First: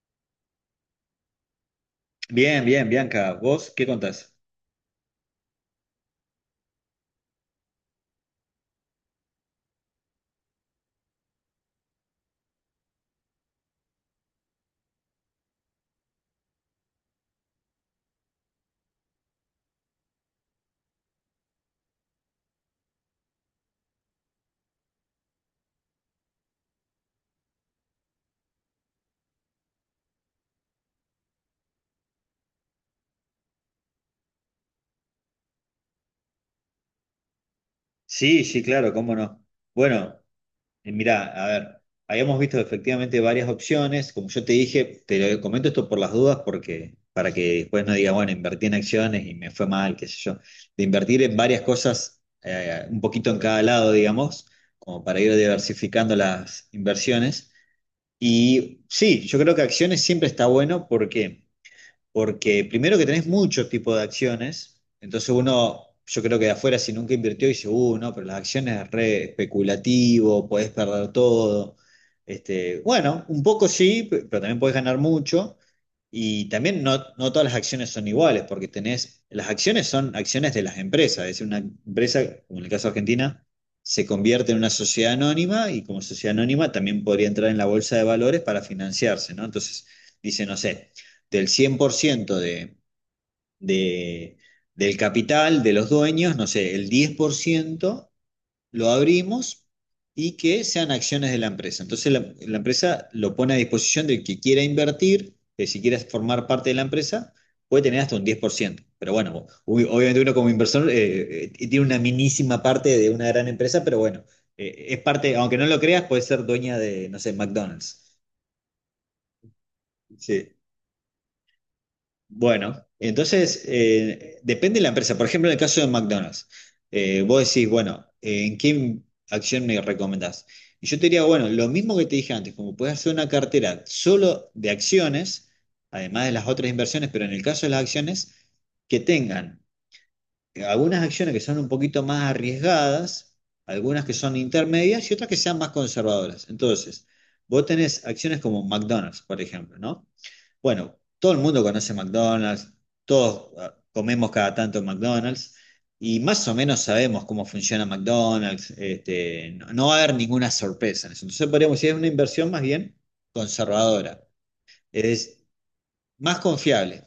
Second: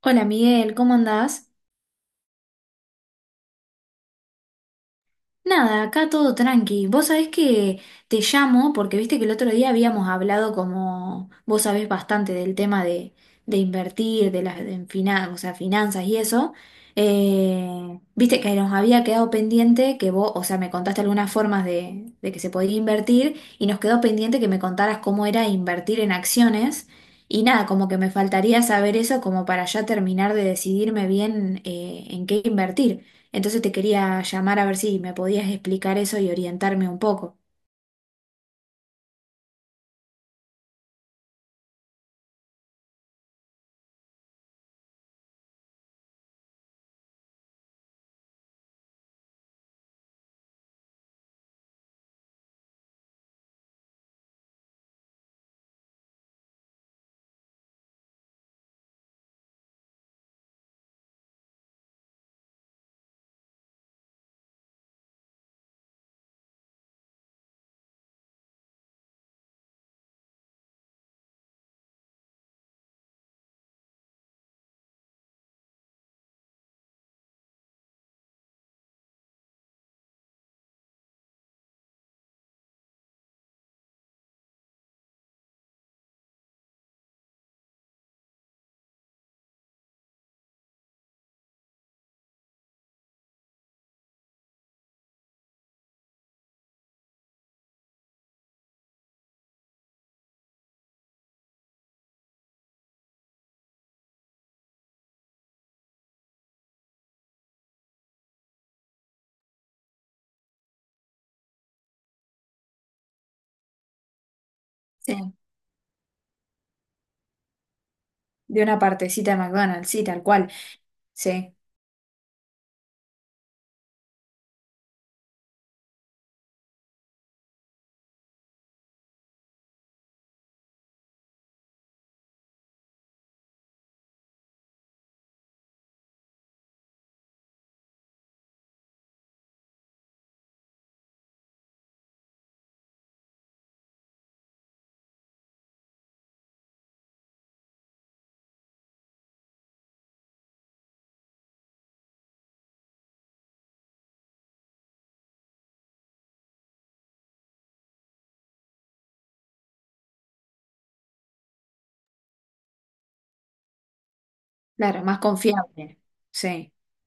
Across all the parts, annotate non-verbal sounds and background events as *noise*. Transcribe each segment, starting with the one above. Hola Miguel, ¿cómo andás? Bien, bien, Bianca. ¿Vos qué contás? Nada, acá todo tranqui. Vos sabés que te llamo porque viste que el otro día habíamos hablado como vos sabés bastante del tema de invertir, de las de finan- o sea, finanzas y eso. Viste que nos había quedado pendiente que vos, o sea, me contaste algunas formas de que se podía invertir y nos quedó pendiente que me contaras cómo era invertir en acciones. Y nada, como que me faltaría saber eso como para ya terminar de decidirme bien en qué invertir. Entonces te quería llamar a ver si me podías explicar eso y orientarme un poco. Sí, sí, claro, cómo no. Bueno, mirá, a ver, habíamos visto efectivamente varias opciones. Como yo te dije, te lo comento esto por las dudas porque para que después no diga, bueno, invertí en acciones y me fue mal, qué sé yo. De invertir en varias cosas, un poquito en cada lado, digamos, como para ir diversificando las inversiones. Y sí, yo creo que acciones siempre está bueno porque porque primero que tenés muchos tipos de acciones, entonces uno, yo creo que de afuera si nunca invirtió dice, no, pero las acciones es re especulativo, podés perder todo. Este, bueno, un poco sí, pero también podés ganar mucho. Y también no, no todas las acciones son iguales, porque tenés, las acciones son acciones de las empresas, es decir, una empresa, como en el caso de Argentina, se convierte en una sociedad anónima y como sociedad anónima también podría entrar en la bolsa de valores para financiarse, ¿no? Entonces, dice, no sé, del 100% de- del capital de los dueños, no sé, el 10% lo abrimos y que sean acciones de la empresa. Entonces la empresa lo pone a disposición del que quiera invertir, que si quieres formar parte de la empresa, puede tener hasta un 10%. Pero bueno, obviamente uno como inversor tiene una minísima parte de una gran empresa, pero bueno, es Sí. parte, aunque no lo creas, puede ser dueña de, no sé, McDonald's. De una partecita de McDonald's, sí, tal cual. Sí. Sí, Bueno, entonces depende de la empresa. Por ejemplo, en el caso de McDonald's, vos decís, bueno, ¿en qué acción me recomendás? Y yo te diría, bueno, lo mismo que te dije antes, como puedes hacer una cartera solo de acciones, además de las otras inversiones, pero en el caso de las acciones, que tengan algunas acciones que son un poquito más arriesgadas, algunas que son intermedias y otras que sean más conservadoras. Entonces, vos tenés acciones como McDonald's, por ejemplo, ¿no? Bueno, todo el mundo conoce McDonald's, todos ah, comemos cada tanto en McDonald's y más o menos sabemos cómo funciona McDonald's, este, no, no va a haber ninguna sorpresa en eso. Entonces podríamos decir, es una inversión más bien conservadora. claro, más Es, confiable. más Sí, confiable.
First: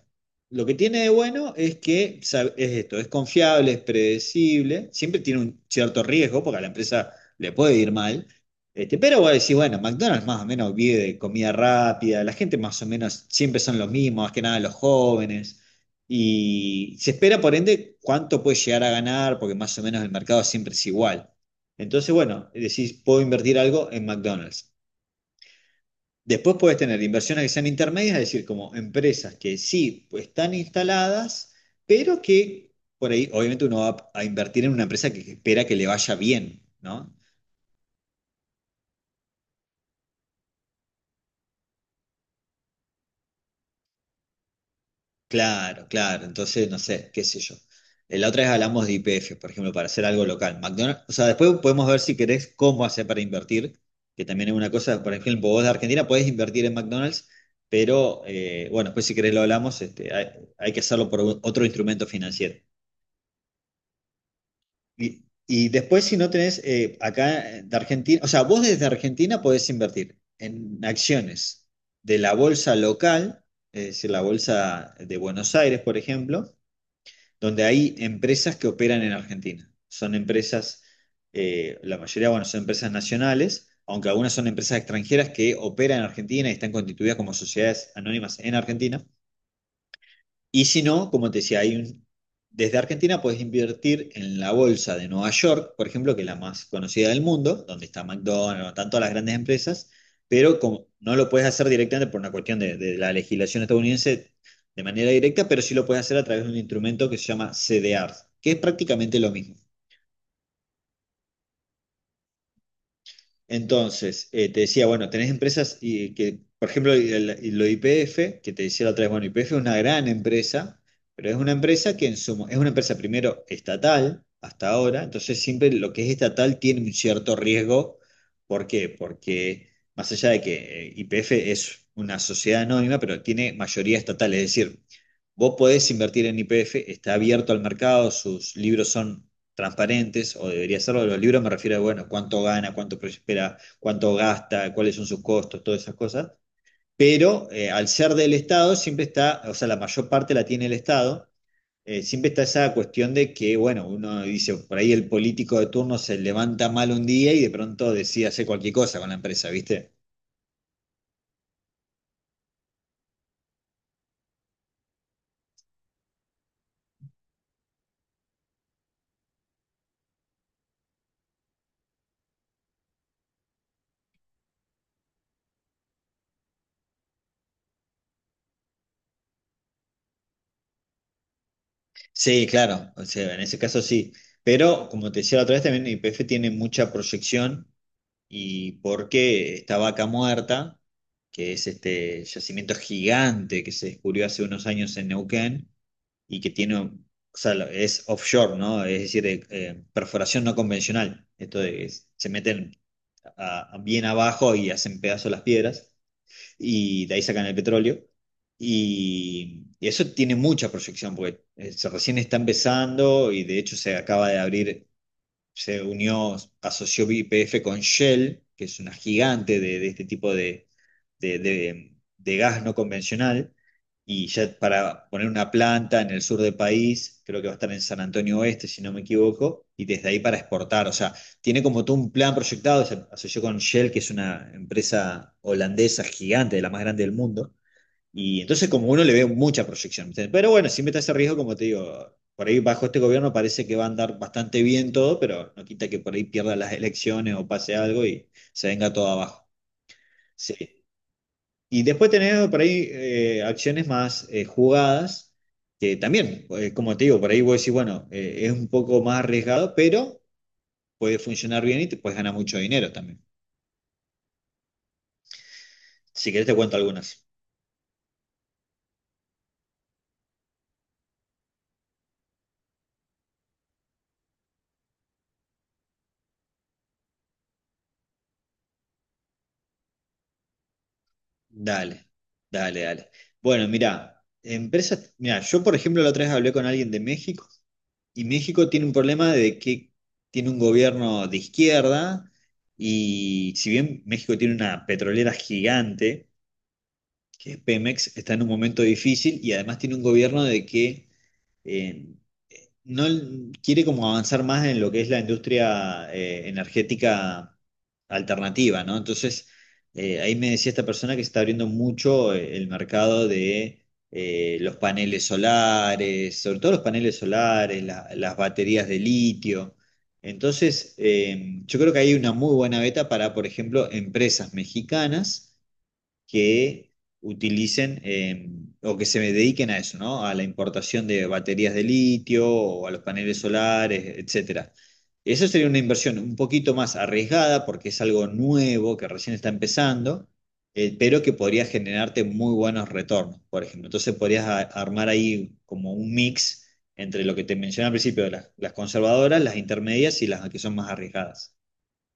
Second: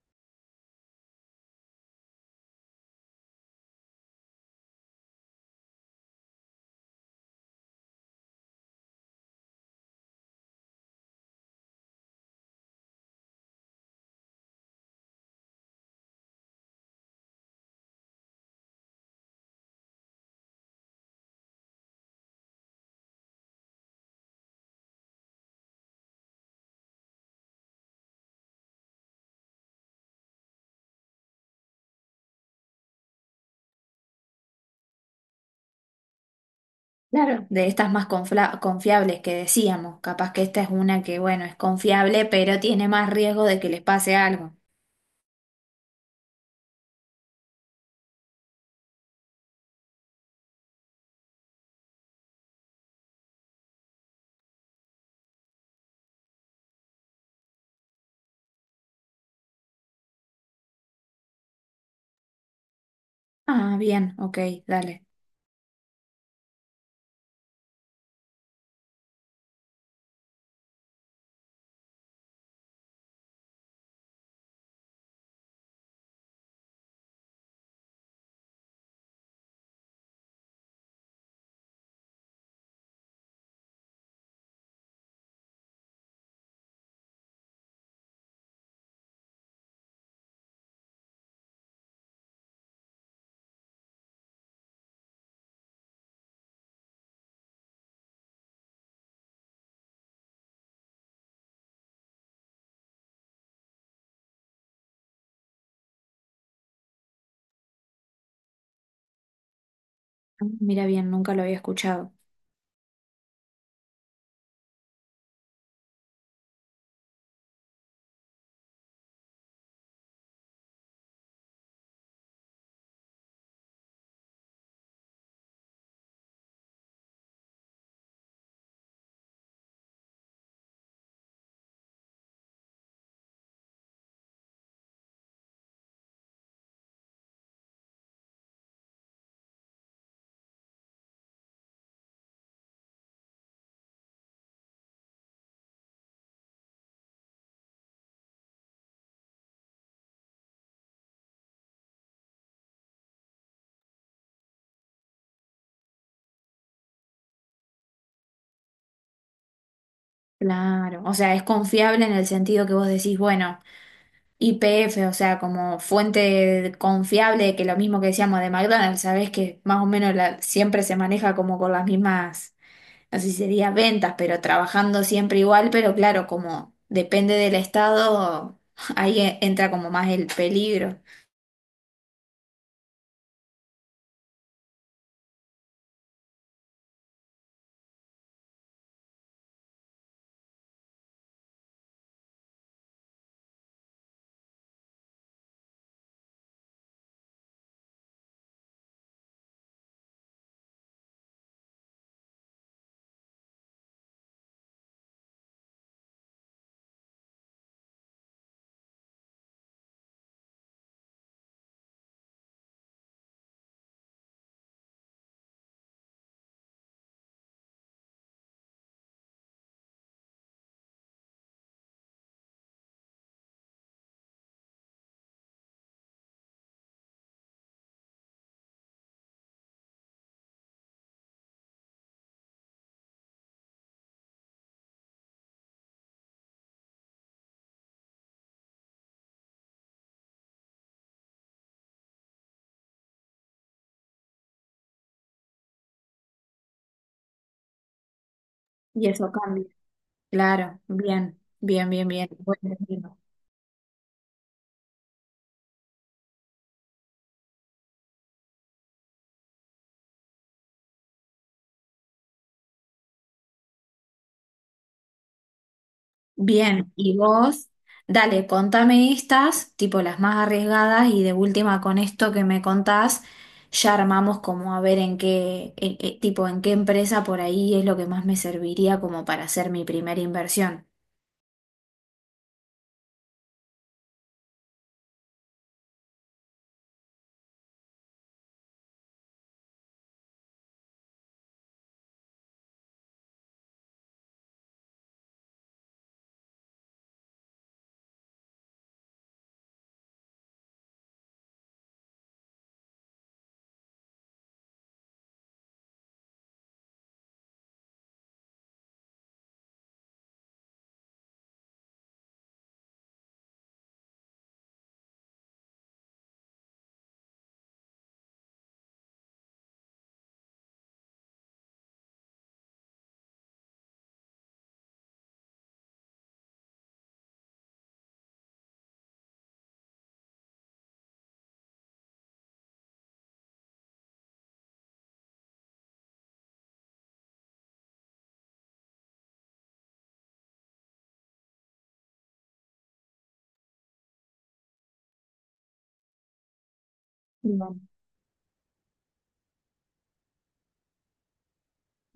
Lo que tiene de bueno es que es esto, es confiable, es predecible, siempre tiene un cierto riesgo porque a la empresa le puede ir mal, este, pero vos decís, bueno, McDonald's más o menos vive de comida rápida, la gente más o menos siempre son los mismos, más que nada los jóvenes, y se espera por ende cuánto puede llegar a ganar porque más o menos el mercado siempre es igual. Entonces, bueno, decís, puedo invertir algo en McDonald's. Después puedes tener inversiones que sean intermedias, es decir, como empresas que sí pues, están instaladas, pero que por ahí, obviamente, uno va a invertir en una empresa que espera que le vaya bien, ¿no? claro, de estas más confiables que decíamos. Capaz que esta es una que, bueno, es confiable, pero tiene más riesgo de que les pase algo. Claro, claro. Entonces, no sé, qué sé yo. La otra vez hablamos de IPF, por ejemplo, para hacer algo local. McDonald's, o sea, después podemos ver si querés cómo hacer para invertir, que también es una cosa, por ejemplo, vos de Argentina podés invertir en McDonald's, pero bueno, después si querés lo hablamos, este, hay que hacerlo por otro instrumento financiero. Ah, bien, ok, dale. Y después, si no tenés acá de Argentina, o sea, vos desde Argentina podés invertir en acciones de la bolsa local, es decir, la bolsa de Buenos Aires, por ejemplo, donde hay empresas que operan en Argentina. Son empresas, la mayoría, bueno, son empresas nacionales, aunque algunas son empresas extranjeras que operan en Argentina y están constituidas como sociedades anónimas en Argentina. Y si no, como te decía, desde Argentina puedes invertir en la bolsa de Nueva York, por ejemplo, que es la más conocida del mundo, donde está McDonald's, tanto las grandes empresas, pero como no lo puedes hacer directamente por una cuestión de la legislación estadounidense de manera directa, pero sí lo puedes hacer a través de un instrumento que se llama CDR, que es prácticamente lo mismo. Ah, mira, bien, nunca lo había escuchado. Entonces, te decía, bueno, tenés empresas y, que, por ejemplo, y lo IPF, que te decía la otra vez, bueno, IPF es una gran empresa, pero es una empresa que en su, es una empresa primero estatal hasta ahora, entonces siempre lo que es estatal tiene un cierto riesgo. ¿Por qué? Porque más allá de que IPF es una sociedad anónima, pero tiene mayoría estatal, es decir, vos podés invertir en IPF, está abierto al mercado, sus libros son transparentes, o debería serlo, los libros me refiero a, bueno, cuánto gana, cuánto prospera, cuánto gasta, cuáles son sus costos, todas esas cosas. Pero al ser del Estado, siempre está, o sea, la mayor parte la tiene el Estado, siempre está esa cuestión de que, bueno, uno dice, por ahí el político de turno se levanta mal un día y de pronto decide hacer cualquier cosa con la empresa, ¿viste? Claro, o sea, es confiable en el sentido que vos decís, bueno. YPF, o sea, como fuente confiable, que lo mismo que decíamos de McDonald's, sabes que más o menos siempre se maneja como con las mismas, no sé si sería ventas, pero trabajando siempre igual, pero claro, como depende del estado, *laughs* ahí entra como más el peligro. Sí, claro, o sea, en ese caso sí. Pero, como te decía la otra vez, también YPF tiene mucha proyección y porque esta vaca muerta, que es este yacimiento gigante que se descubrió hace unos años en Neuquén y que tiene, o sea, es offshore, ¿no? Es decir, perforación no convencional. Esto de que se meten bien abajo y hacen pedazos las piedras y de ahí sacan el petróleo. Y eso tiene mucha proyección porque se recién está empezando y de hecho se acaba de abrir se unió, asoció YPF con Shell, que es una gigante de este tipo de, de, de- de gas no convencional, y ya para poner una planta en el sur del país, creo que va a estar en San Antonio Oeste, si no me equivoco, y desde ahí para exportar, o sea, tiene como todo un plan proyectado, se asoció con Shell, que es una empresa holandesa gigante, de la más grande del mundo, y entonces como uno le ve mucha proyección, ¿viste? Pero bueno, siempre está ese riesgo, como te digo, por ahí bajo este gobierno parece que va a andar bastante bien todo, pero no quita que por ahí pierda las elecciones o pase algo y se venga todo Y eso abajo. cambia. Claro, Sí. bien, Y bien, bien, después bien. tenemos por Bueno, ahí bien. Acciones más jugadas, que también, como te digo, por ahí vos decís, bueno, es un poco más arriesgado, pero puede funcionar bien y te puedes ganar mucho dinero también. Si querés te cuento Bien, y algunas. vos, dale, contame estas, tipo las más arriesgadas, y de última con esto que me contás, ya armamos como a ver en qué, tipo en qué empresa por ahí es lo que más me serviría como para hacer mi primera inversión. Dale, dale, dale. Bueno, mirá, empresas, mirá, yo por ejemplo la otra vez hablé con alguien de México y México tiene un problema de que tiene un gobierno de izquierda y si bien México tiene una petrolera gigante, que es Pemex, está en un momento difícil y además tiene un gobierno de que eh, no quiere como avanzar más en lo que es la industria energética alternativa, ¿no? Entonces, ahí me decía esta persona que se está abriendo mucho el mercado de los paneles solares, sobre todo los paneles solares, las baterías de litio. Entonces, yo creo que hay una muy buena beta para, por ejemplo, empresas mexicanas que utilicen o que se dediquen a eso, ¿no? A la importación de baterías de litio o a los paneles solares, etcétera. Eso sería una inversión un poquito más arriesgada porque es algo nuevo que recién está empezando, pero que podría generarte muy buenos retornos, por ejemplo. Entonces podrías armar ahí como un mix entre lo que te mencioné al principio, las conservadoras, las intermedias y las que son más arriesgadas.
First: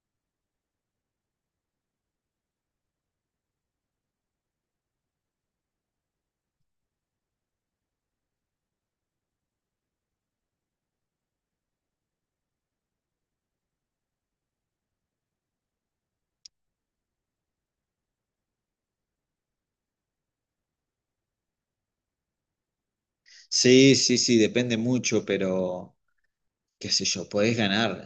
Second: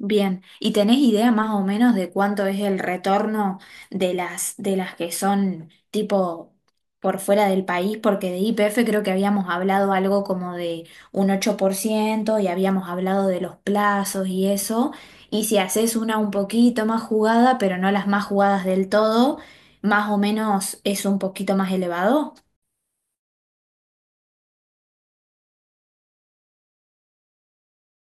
Bien, ¿y tenés idea más o menos de cuánto es el retorno de las que son tipo por fuera del país? Porque de IPF creo que habíamos hablado algo como de un 8%, y habíamos hablado de los plazos y eso. Y si haces una un poquito más jugada, pero no las más jugadas del todo, más o menos es un poquito más elevado. Sí, sí, sí, depende mucho, pero qué sé yo, podés ganar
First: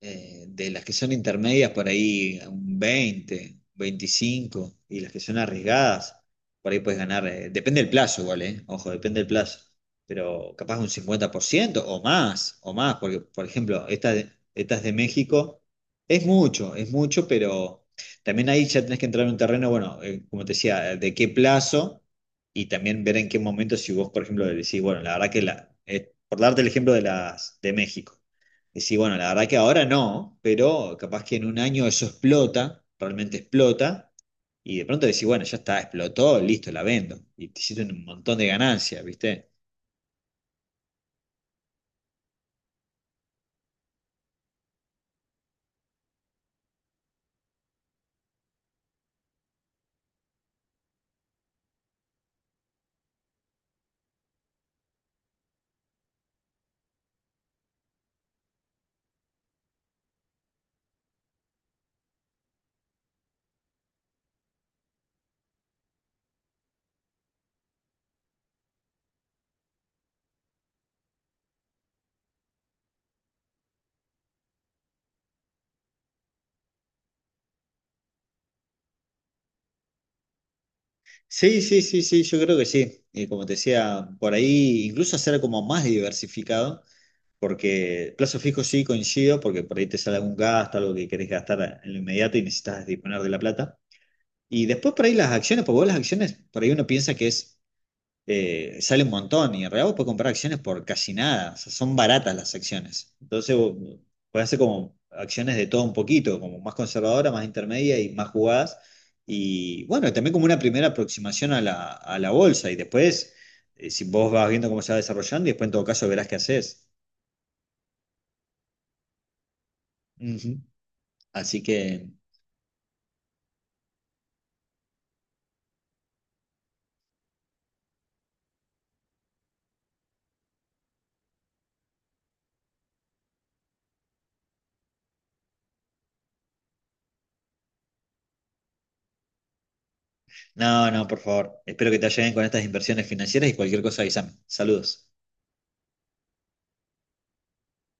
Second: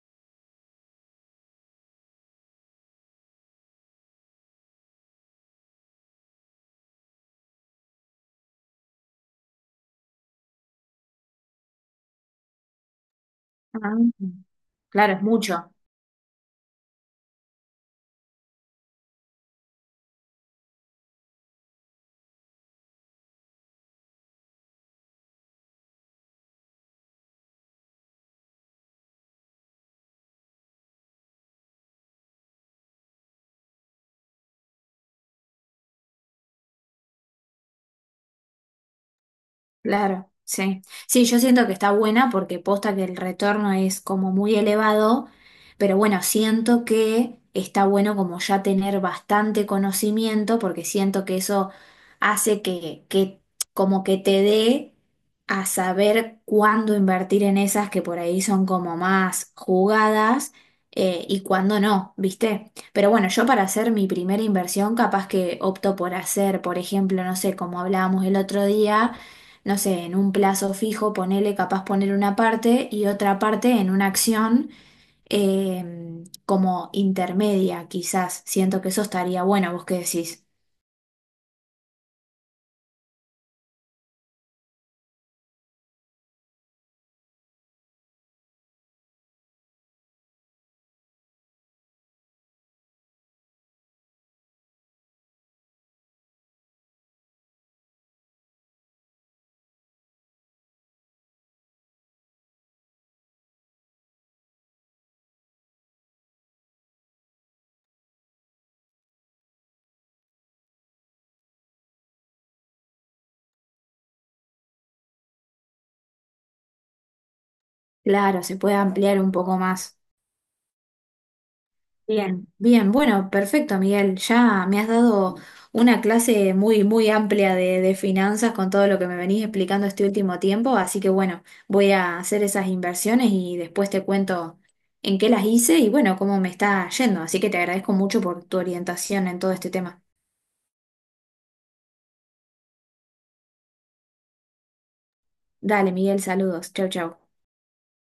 de las que son intermedias por ahí un 20 25 y las que son arriesgadas, por ahí podés ganar, depende del plazo igual, ojo, depende del plazo, pero capaz un 50% o más, porque por ejemplo, Ah, esta, esta es de claro, es México, mucho. Es mucho, pero también ahí ya tenés que entrar en un terreno, bueno, como te decía, de qué plazo y también ver en qué momento, si vos, por ejemplo, decís, bueno, la verdad que la, por darte el ejemplo de las de México, decís, bueno, la verdad que ahora no, pero capaz que en un año eso explota, realmente explota, y de pronto decís, bueno, ya está, explotó, listo, la vendo, y te hiciste un montón de ganancias, ¿viste? Claro, sí. Sí, yo siento que está buena porque posta que el retorno es como muy elevado, pero bueno, siento que está bueno como ya tener bastante conocimiento porque siento que eso hace que como que te dé a saber cuándo invertir en esas que por ahí son como más jugadas y cuándo no, ¿viste? Pero bueno, yo para hacer mi primera inversión capaz que opto por hacer, por ejemplo, no sé, como hablábamos el otro día, no sé, en un plazo fijo, ponele, capaz poner una parte y otra parte en una acción como intermedia, quizás. Siento que eso estaría bueno, vos qué decís. Sí, sí, sí, sí, yo creo que sí. Y como te decía, por ahí incluso hacer como más diversificado, porque plazo fijo sí coincido, porque por ahí te sale algún gasto, algo que querés gastar en lo inmediato y necesitas disponer de la plata. Y después por ahí las acciones, porque vos las acciones, por ahí uno piensa que es, sale un montón y en realidad vos podés comprar acciones por casi nada, o sea, son baratas las acciones. Entonces vos podés hacer como acciones de todo un poquito, como más conservadora, más intermedia y más jugadas. Y bueno, también como una primera aproximación a la bolsa y después, si vos vas viendo cómo se va desarrollando y después en todo caso verás qué haces. Claro, se puede ampliar un poco más. Ujú. Así que, Bien, bien, bueno, perfecto, Miguel. Ya me has dado una clase muy, muy amplia de finanzas con todo lo que me venís explicando este último tiempo, así que bueno, voy a hacer esas inversiones y después te cuento en qué las hice y bueno, cómo me está yendo. Así que te agradezco mucho por tu orientación en todo este tema. no, no, por favor, espero que te ayuden con estas inversiones financieras y cualquier cosa, avísame. Saludos. Dale, Miguel, saludos. Chau, chau.